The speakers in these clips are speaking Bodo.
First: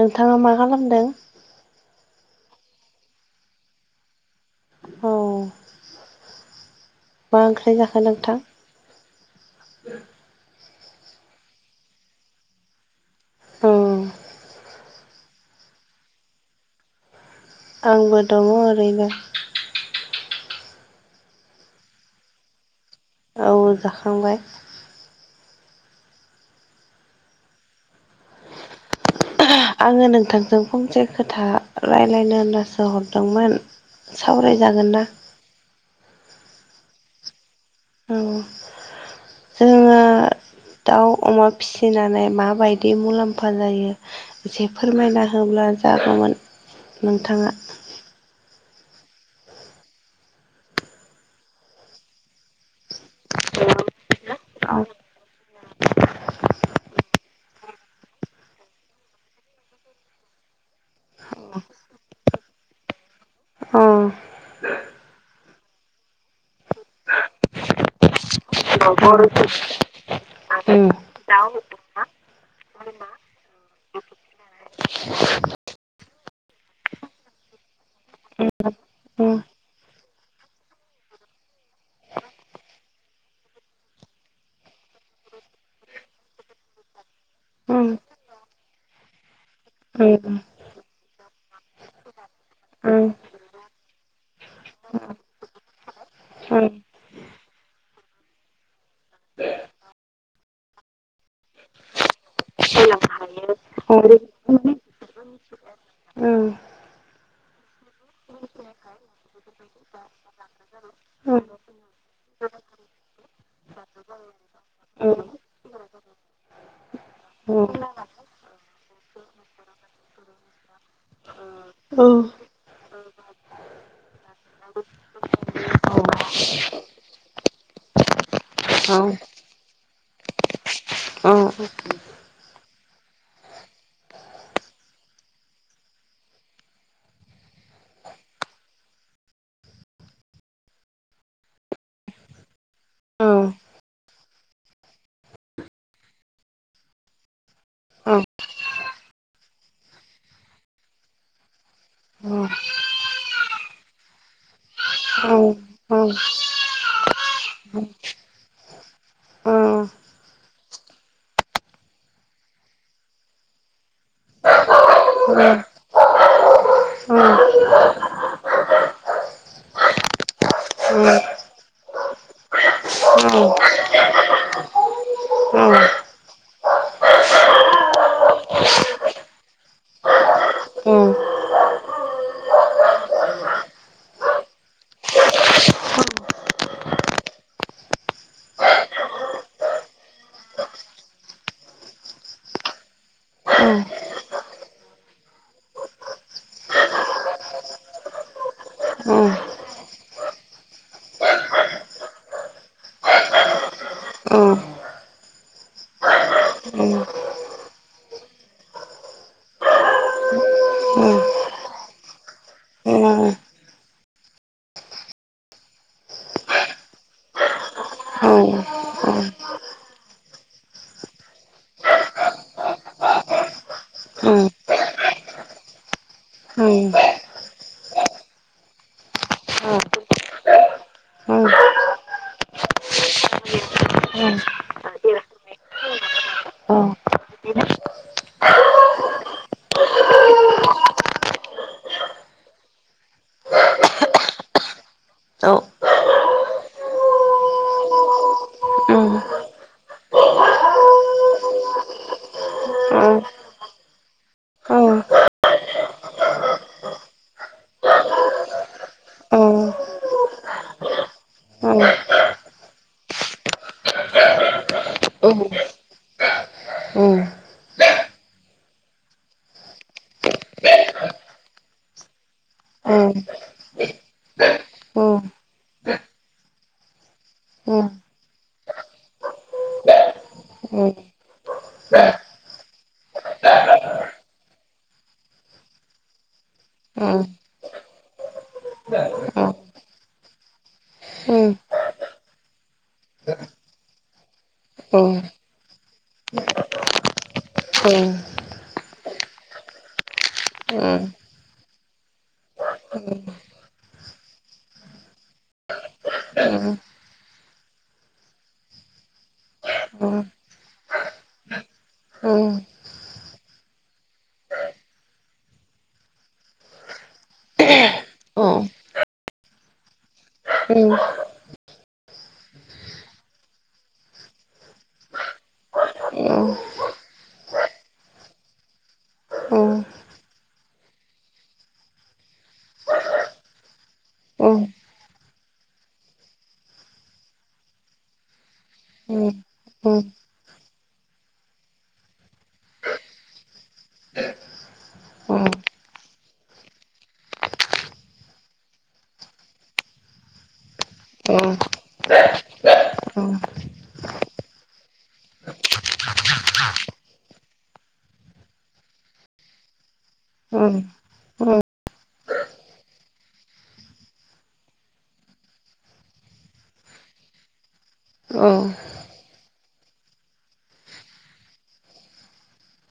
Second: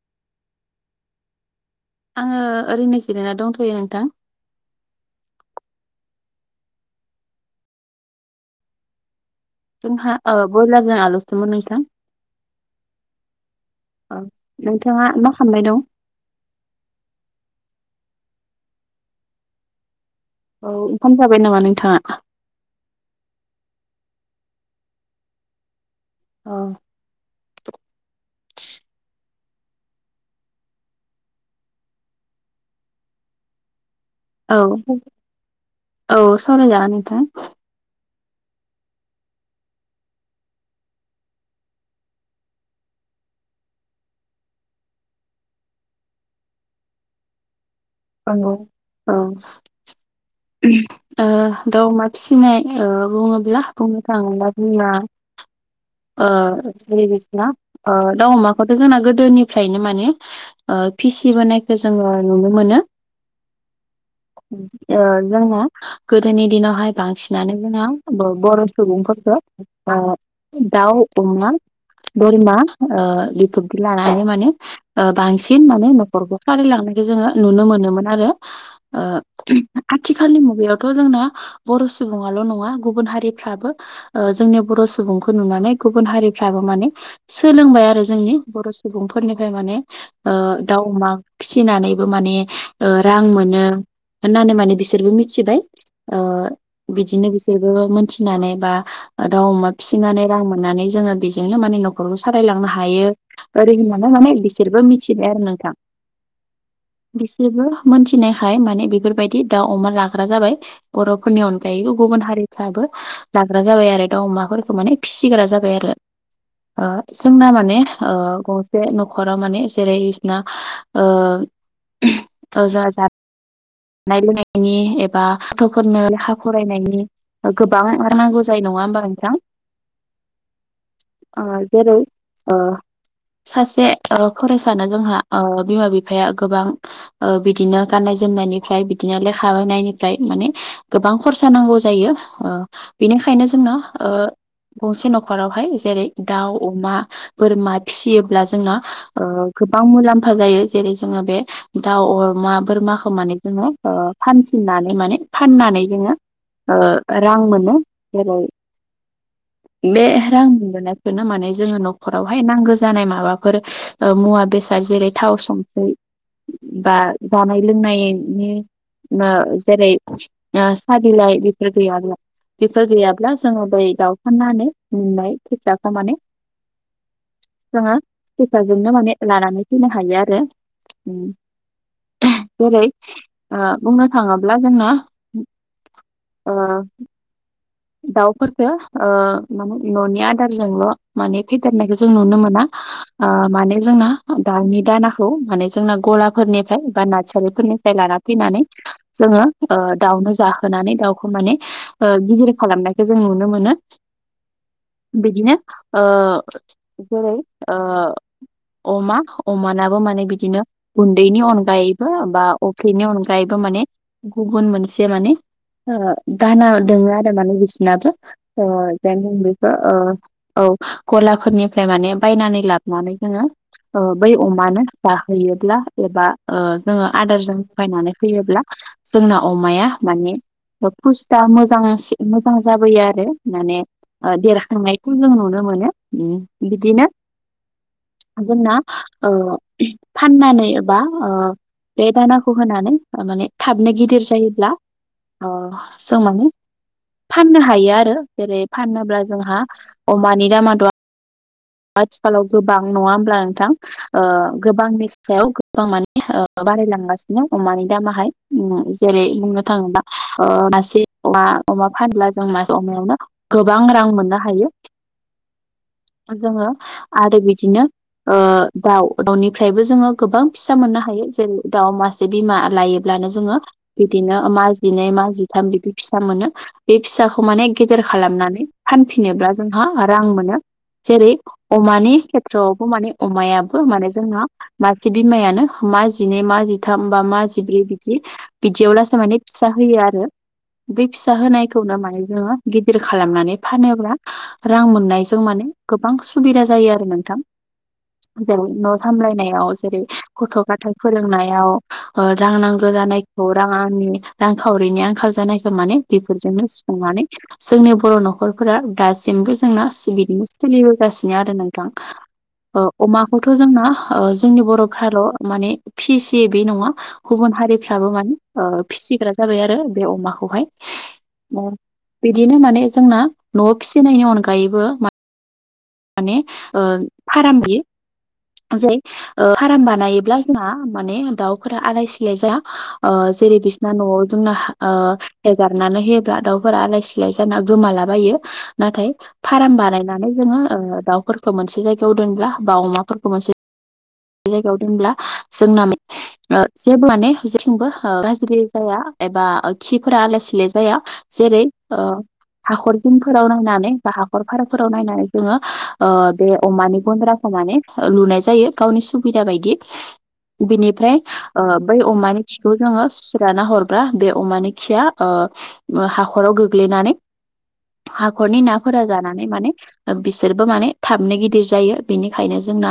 नोंथाङा मा खालामदों ङो ओरैनो जिरायना दंथ'यो नोंथां औ मा ओंख्रि जाखो नोंथां जोंहा ओ ब्रयलारजों आलुसोमोन नोंथां औ नोंथाङा मा खालामनाय दं आंबो दङ ओरैनो औ ओंखाम जाबाय नामा नोंथाङा औ जाखांबाय औ ओहो आङो नोंथांजों फंसे खोथा रायज्लायनो होननासो हरदोंमोन औ सावरायजागोन ना औ सावराय जागोन नोंथां औ जोङो दाउ अमा फिसिनानै माबायदि मुलाम्फा जायो जे फोरमायना होब्ला जागौमोन नोंथाङा नंगौ औ ओ दाउ अमा फिसिनाय ओ बुङोब्ला बुंनो थाङोबा अ जोंना ओ एरै बायदिना ओ दाउ अमाखौथ' जोंना गोदोनिफ्रायनो माने ओ फिसिबोनायखौ जों जोङो नुनो मोनो अह ओ जोंना गोदोनि दिनावहाय बांसिनानो जोंना बर' सुबुंफोरखौ ओ दाउ अमा बोरमा ओ बिफोरबादि लानानै माने बांसिन माने न'खरखौ सालायलांनाय जे जोङो नुनो मोनो मोन आरो ओ उम आथिखालनि मुगायावथ' जोंना बर' सुबुंआल' नङा गु गुबुन हारिफ्राबो ओ जोंनि बर' सुबुंखौ नुनानै गुबुन हारिफ्राबो माने सोलोंबाय उम आ आरो जोंनि बर' सुबुंफोरनिफ्राय माने उम ओ दाउ अमा फिसिनानैबो माने ओ उम रां मोनो होननानै माने बिसोरबो मिथिबाय ओ बिदिनो बिसोरबो मोनथिनानै बा दाउ अमा फिसिनानै रां मोननानै जोङो बेजोंनो माने न'खरखौ सालायलांनो हायो ओरै होननानै माने बिसोरबो मिथिबाय आरो नोंथां उम जेबो मोनथिनायखाय माने बेफोरबायदि दाउ अमा लाग्रा जाबाय बर'फोरनि उम अनगायैबो गुबुन हारि फ्राबो लाग्रा जाबाय आरो दाउ अमाफोरखौ माने उम फिसिग्रा जाबाय आरो। ओ जोंना उम माने ओ गंसे न'खराव माने जेरै बिसना ओ [inaudible] [unintelligible] जानाय लोंनायनि एबा गथ'फोरनो लेखा फरायनायनि गोबां आरो नांगौ जायो नङा होमबा नोंथां [inaudible] ओ जेरै ओ सासे ओ फरायसानो जोंहा ओ बिमा बिफाया गोबां ओ बिदिनो गाननाय जोमनायनि। फ्राय बिदिनो लेखा होनायनिफ्राय माने गोबां खरसा नांगौ जायो ओ बेनिखायनो जों। ना ओ। गंसे न'खरावहाय जेरै दाउ अमा बोरमा फिसियोब्ला जोंना ओ। गोबां मुलाम्फा जायो जेरै जोङो बे दाउ अमा बोरमाखौ माने जोङो ओ फान। फिनानै माने फाननानै जोङो ओ रां मोनो जेरै। [inaudible] बे रां मोनबोनायखौनो माने जोङो न'खरावहाय नांगौ जानाय माबाफोर मुवा बेसाद। जेरै थाव संख्रि बा जानाय लोंनाय। नि ओ जेरै ओ साबिलाइ बेफोर गैयाब्ला बेफोर गैयाब्ला जोङो बै दावफनानै मोननाय फैसाखौ माने जोङो फैसाजोंनो माने लानानै फैनो हायो आरो। जरै ओ बुंनो थाङोब्ला जोंना ओ दाउफोरखो ओ माने न'नि आदारजोंल' माने फेदेरनायखौ जों नुनो मोना। ओ माने जोंना दाउनि दानाखौ माने जोंना गलाफोरनिफ्राय बा नास्सारिफोरनि। फाय लाना‌ फैनानै जोङो दाउनो जाहोनानै दाउखौ माने गिदिर । खालामनायखौ जों नुनो मोनो। बिदिनो ओ जेरै ओ। अमा अमानाबो माने बिदिनो गुन्दैनि अनगायैबो बा अखेनि अनगायैबो। माने गुबुन मोनसे माने ओ दाना दोङो आरो। माने बिसिनाबो ओ [unintelligible] औ गलाफोरनिफ्राय माने बायनानै लाबोनानै जोङो। ओ बै अमानो जाहैयोब्ला एबा ओ जोङो आदारजों लगायनानै होयोब्ला। जोंना अमाया माने फुस्ता मोजां सि। मोजां जाबोयो आरो माने देरखांनायखौ जों नुनो मोनो बिदिनो। [unintelligible] जोंना ओ फाननानै एबा ओ बे दानाखौ होनानै माने थाबनो गिदिर जायोब्ला ओ समानि फाननो हायो आरो जेरै फानोब्ला जोंहा अमानि दामा दं आथिखालाव गोबां नङा होमब्ला नोंथां ओ गोबांनि सायाव गोबां माने ओ बारायलांगासिनो अमानि दामाहाय जेरै बुंनो थाङोबा ओ मासे अमा । अमा फानब्ला जों मासे अमायावनो गोबां रां मोननो हायो [unintelligible] जोङो आरो बिदिनो। ओ दाउ दाउनिफ्रायबो जोङो गोबां फिसा मोननो हायो जेरै दाउ मासे बिमा लायोब्ला। मानो जोंड़ो बिदिनो माजिनै-माजिथाम बिदि फिसा मोनो बे फिसाखौ माने गेदेर खा खालामनानै फानफिनोब्ला जोंहा रां मोनो। जेरै अमानि खेथ्रआवबो माने अमायाबो माने जोंना मासे बिमायानो मा जिनै, मा जिथाम, बा मा जिब्रै, बिदि बिदियाव लासो माने फिसा होयो आरो। बे फिसा होनायखौनो माने जोङो गिदिर खालामनानै फानोब्ला रां मोननायजों माने गोबां सुबिदा जायो आरो नोंथां। जेरै न' सामलायनायाव जेरै गथ' -गथाइ फोरोंनायाव रां नांगोन जानायखौ रांआनि रांखावरिनि आंखाल जानायखौ माने बेफोरजोंनो सुफुंनानै जोंनि बर' न'खरफोरा दासिमबो जोंना सिबिदिनो सोलिबोगासिनो आरो नोंथां। अ अमाखौथ' जोंना जोंनि बर' खाल' माने फिसि बे नङा गुबुन हारिफ्राबो माने औ ओ फिसिग्रा जाबाय आरो बे अमाखौहाय औ बिदिनो माने जोंना न'आव फिसिनायनि अनगायैबो माने ओ फाराम बियो जै औ फार्म बानायोब्ला जोंहा माने दाउफोरा आलाय -सिलाय जाया ओ जेरै बिसना न'आव जोंना हेगारनानै होयोब्ला दाउफोरा आलाय- सिलाय जाना गोमालाबायो। नाथाय फारम बानायनानै जोङो ओ दाउफोरखौ मोनसे जायगायाव दोनब्ला बा अमाफोरखौ मोनसे जायगायाव दोनब्ला जोंना माने जेबो माने जेंथिंबो गाज्रि जाया। एबा खिफोरा आलाय- सिलाय जाया जेरै हाखर जिंफोराव नायनानै बा हाखर फाराफोराव नायनानै जोङो ओ बे अमानि गन्द्रा माने लुनाय जायो गावनि सुबिदा बायदि बिनिफ्राय ओ बै अमानि खिखौ जोङो सुुराना हरग्रा बे अमानि खिया ओ ओ हाखराव गोग्लैनानै हाखरनि नाफोरा जानानै माने बिसोरबो माने थाबनो गिदिर जायो बेनिखायनो जों जोंना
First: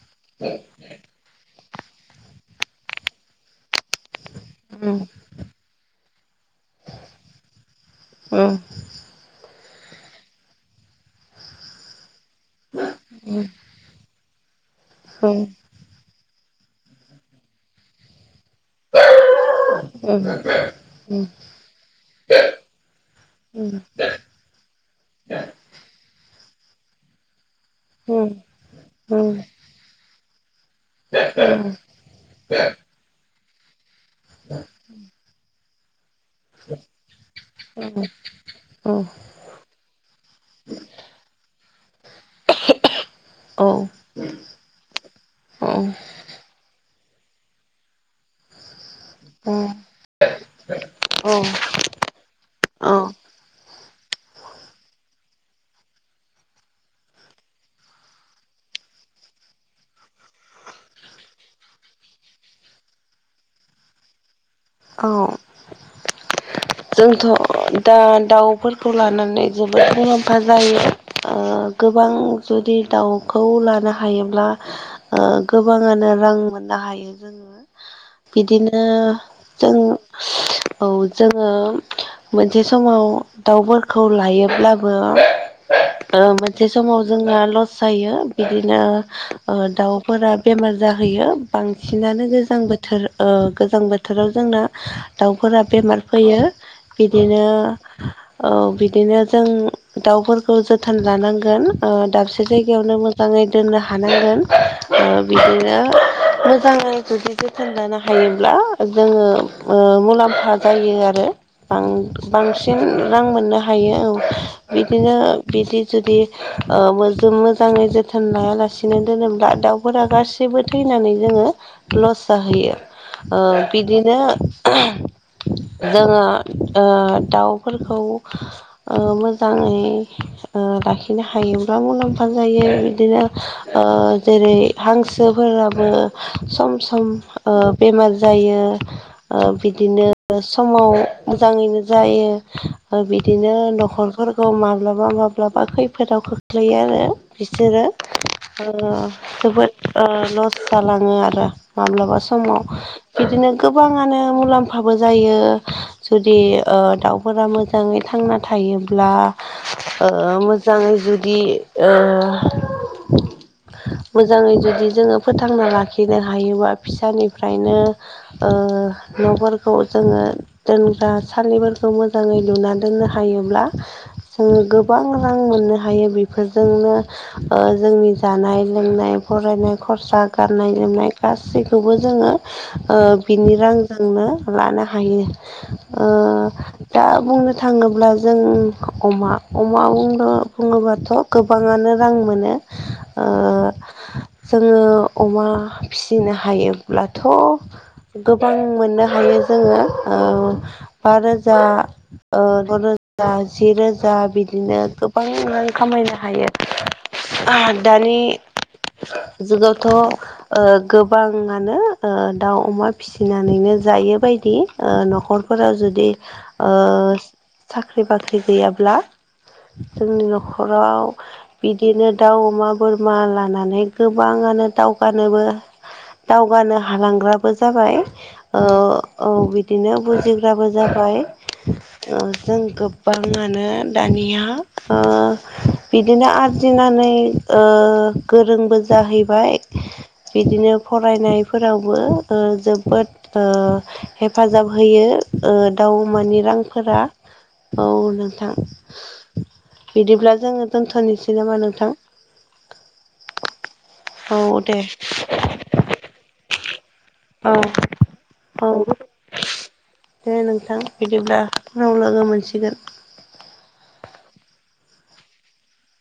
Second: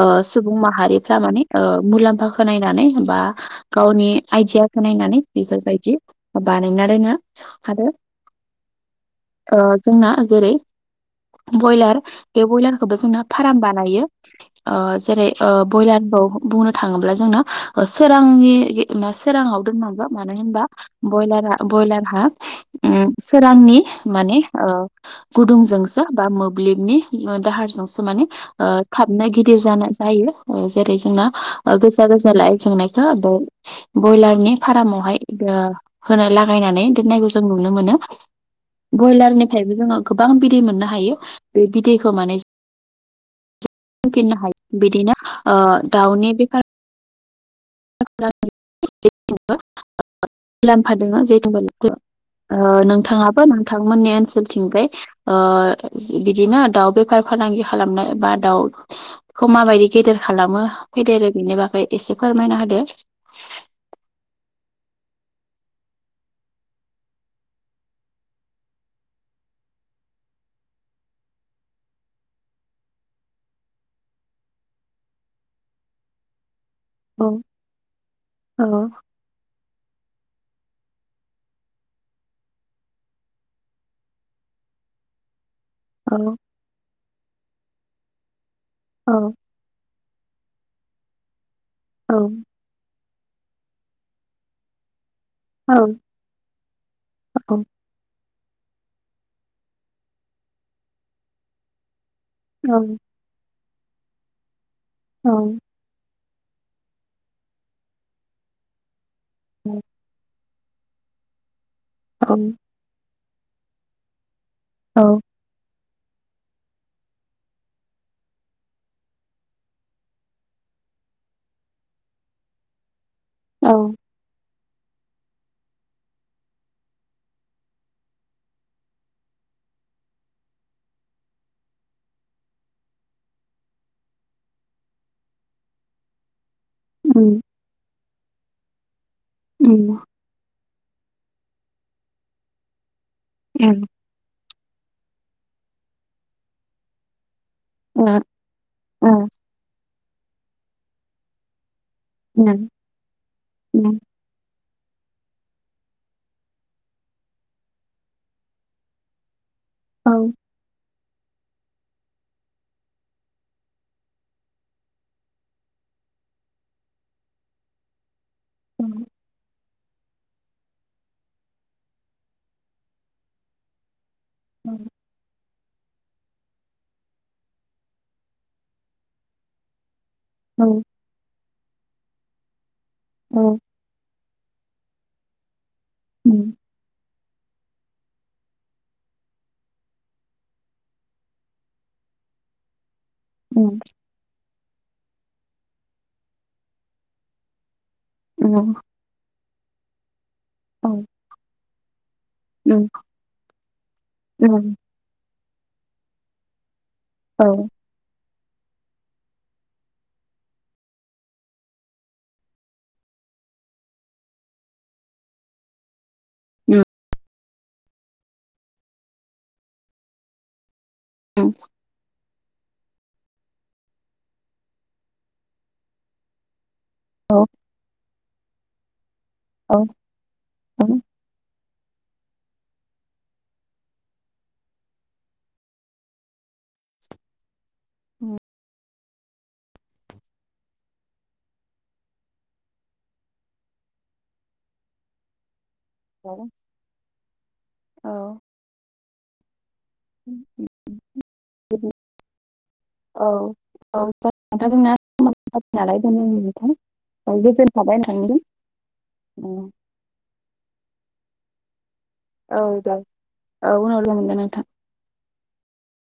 ओ सुबुं माहारिफ्रा माने ओ मुलाम्फाखौ नायनानै बा गावनि आइदियाखौ नाय -नानै बेफोरबायदि बानायना दोङो आरो औ। ओ जोंना जेरै ब्रयलार बे ब्रयलारखौबो जोंना फार्म बानायो। ओ जेरै ब्रयलार [unintelligible] बुंनो थाङोब्ला जोंनो सोरांनि -सोराङाव दोननांगौ मानो होनबा ब्रयलारा -ब्रयलारहा ओ सोरांनि माने गुदुंजोंसो बा मोब्लिबनि दाहारजोंसो माने थाबनो [unintelligible] [unintelligible] जाना जायो जेरै जोंना गोजा -गोजा लाइथ जोंनायखौ ब्रयलारनि फारमावहाय होना लागायनानै दोननायखौ जों नुनो मोनो। ब्रयलारनिफ्रायबो जोङो गोबां बिदै मोननो हायो बे बिदैखौ माने फिफिननो हायो बिदिनो ओ दाउनि बेफार [unintelligible] जेथिंबो मुलाम्फा दं। [unintelligible] ओ नोंथाङाबो नोंथांमोननि ओनसोलथिंजाय बिदिनो ओ दाउ बेफार फालांगि खालामनाय बा दाउखौ माबायदि गेदेर खालामो फेदेरो बेनि बागै एसे फोरमायनो हो [unintelligible] औ जोंथ' दा दाउफोरखौ लानानै जोबोद मुलाम्फा जायो। ओ गोबां जुदि दाउखौ लानो हायोब्ला ओ गोबाङानो रां [unintelligible] [unintelligible] हायो जों बिदिनो जों औ जों [unintelligible] मोनसे समाव दाउफोरखौ लायोब्लाबो मोनसे समाव जोंना लस जायो बिदिनो ओ दाउ [unintelligible] बेमार जाहैयो बांसिनानो गोजां बोथोर ओ गोजां बोथोराव जोंना दाउफोरा बेमार फैयो बिदिनो औ बिदिनो जों दाउफोरखौ जोथोन लानांगोन ओ [unintelligible] से जायगायावनो मोजाङै दोननो हानांगोन। बिदिनो मोजाङै जुदि जोथोन लानो हायोब्ला जोङो ओ मुलाम्फा जायो आरो बां- बांसिन रां मोननो हायो ।औ। बिदिनो बिदि जुदि जों मोजाङै जोथोन लायालासेनो दोनोब्ला दाउफोरा गासिबो थै नानै जोङो लस जाहैयो बिदिनो जोङो दाउफोरखौ मोजाङै लाखिनो हायोब्ला मुलाम्फा जायो बिदिनो जेरै हांसोफोरा बो सम सम बेमार जायो बिदिनो समाव मोजाङैनो जायो बिदिनो न'खरफोरखौ माब्लाबा मा ब्लाबा खैफोदाव खोख्लैयो आरो बिसोरो जोबोद लस जालाङो आरो माब्लाबा समाव बिदिनो गोबाङानो मुलाम्फा बो जायो जुदि दाउफोरा मोजाङै थांना थायोब्ला मोजाङै जुदि मोजाङै जुदि जोङो फोथांना लाखिनो हायोबा फिसानिफ्रायनो न'फोर खौ जोङो दोनग्रा सालिफोरखौ मोजाङै लुना दोननो हायोब्ला जोङो गोबां रां मोननो हायो बेफोरजोंनो जोंनि जानाय लोंनाय फरायनाय खर सा गाननाय जोमनाय गासैखौबो जोङो बिनि रांजोंनो लानो हायो ओ उम दा बुंनो थाङोब्ला जों अमा अमा बुं बुङोबाथ' गोबाङानो रां मोनो औ ओ जोङो अमा फिसिनो हायोब्लाथ' गोबां मोननो हा यो जोङो बा रोजा द' रोजा जि रोजा बिदिनो गोबां रां खामायनो हायो दानि जुगावथ' गोबाङानो दाउ अमा फिसिनानैनो जों जायो बायदि न'खरफोराव जुदि साख्रि बाख्रि गैयाब्ला जोंनि न'खराव बिदिनो दाउ अमा बोरमा लानानै गोबाङानो दावगानोबो दावगानो हालांग्राबो जाबाय औ औ बिदिनो बुजिग्राबो नोंथां जाबाय [inaudible] जों गोबाङानो दानिया बिदिनो आरजिनानै गोरोंबो जाहैबाय बिदिनो फरायनायफोरावबो जोबोद हेफाजाब होयो दाउ अमानि रांफोरा औ नोंथां बिदिब्ला जोङो दोनथ'नोसै नामा बिदि नोंथां औ औ जागोन औ नोंनां दे जोंना समाबो जाबाय नालाय दोनदो नोंथां औ औ दे नोंथां ओ बिदिब्ला उनाव लोगो औ मोनसिगोन जागोन औ उनाव लोगो मोनगोन नोंथां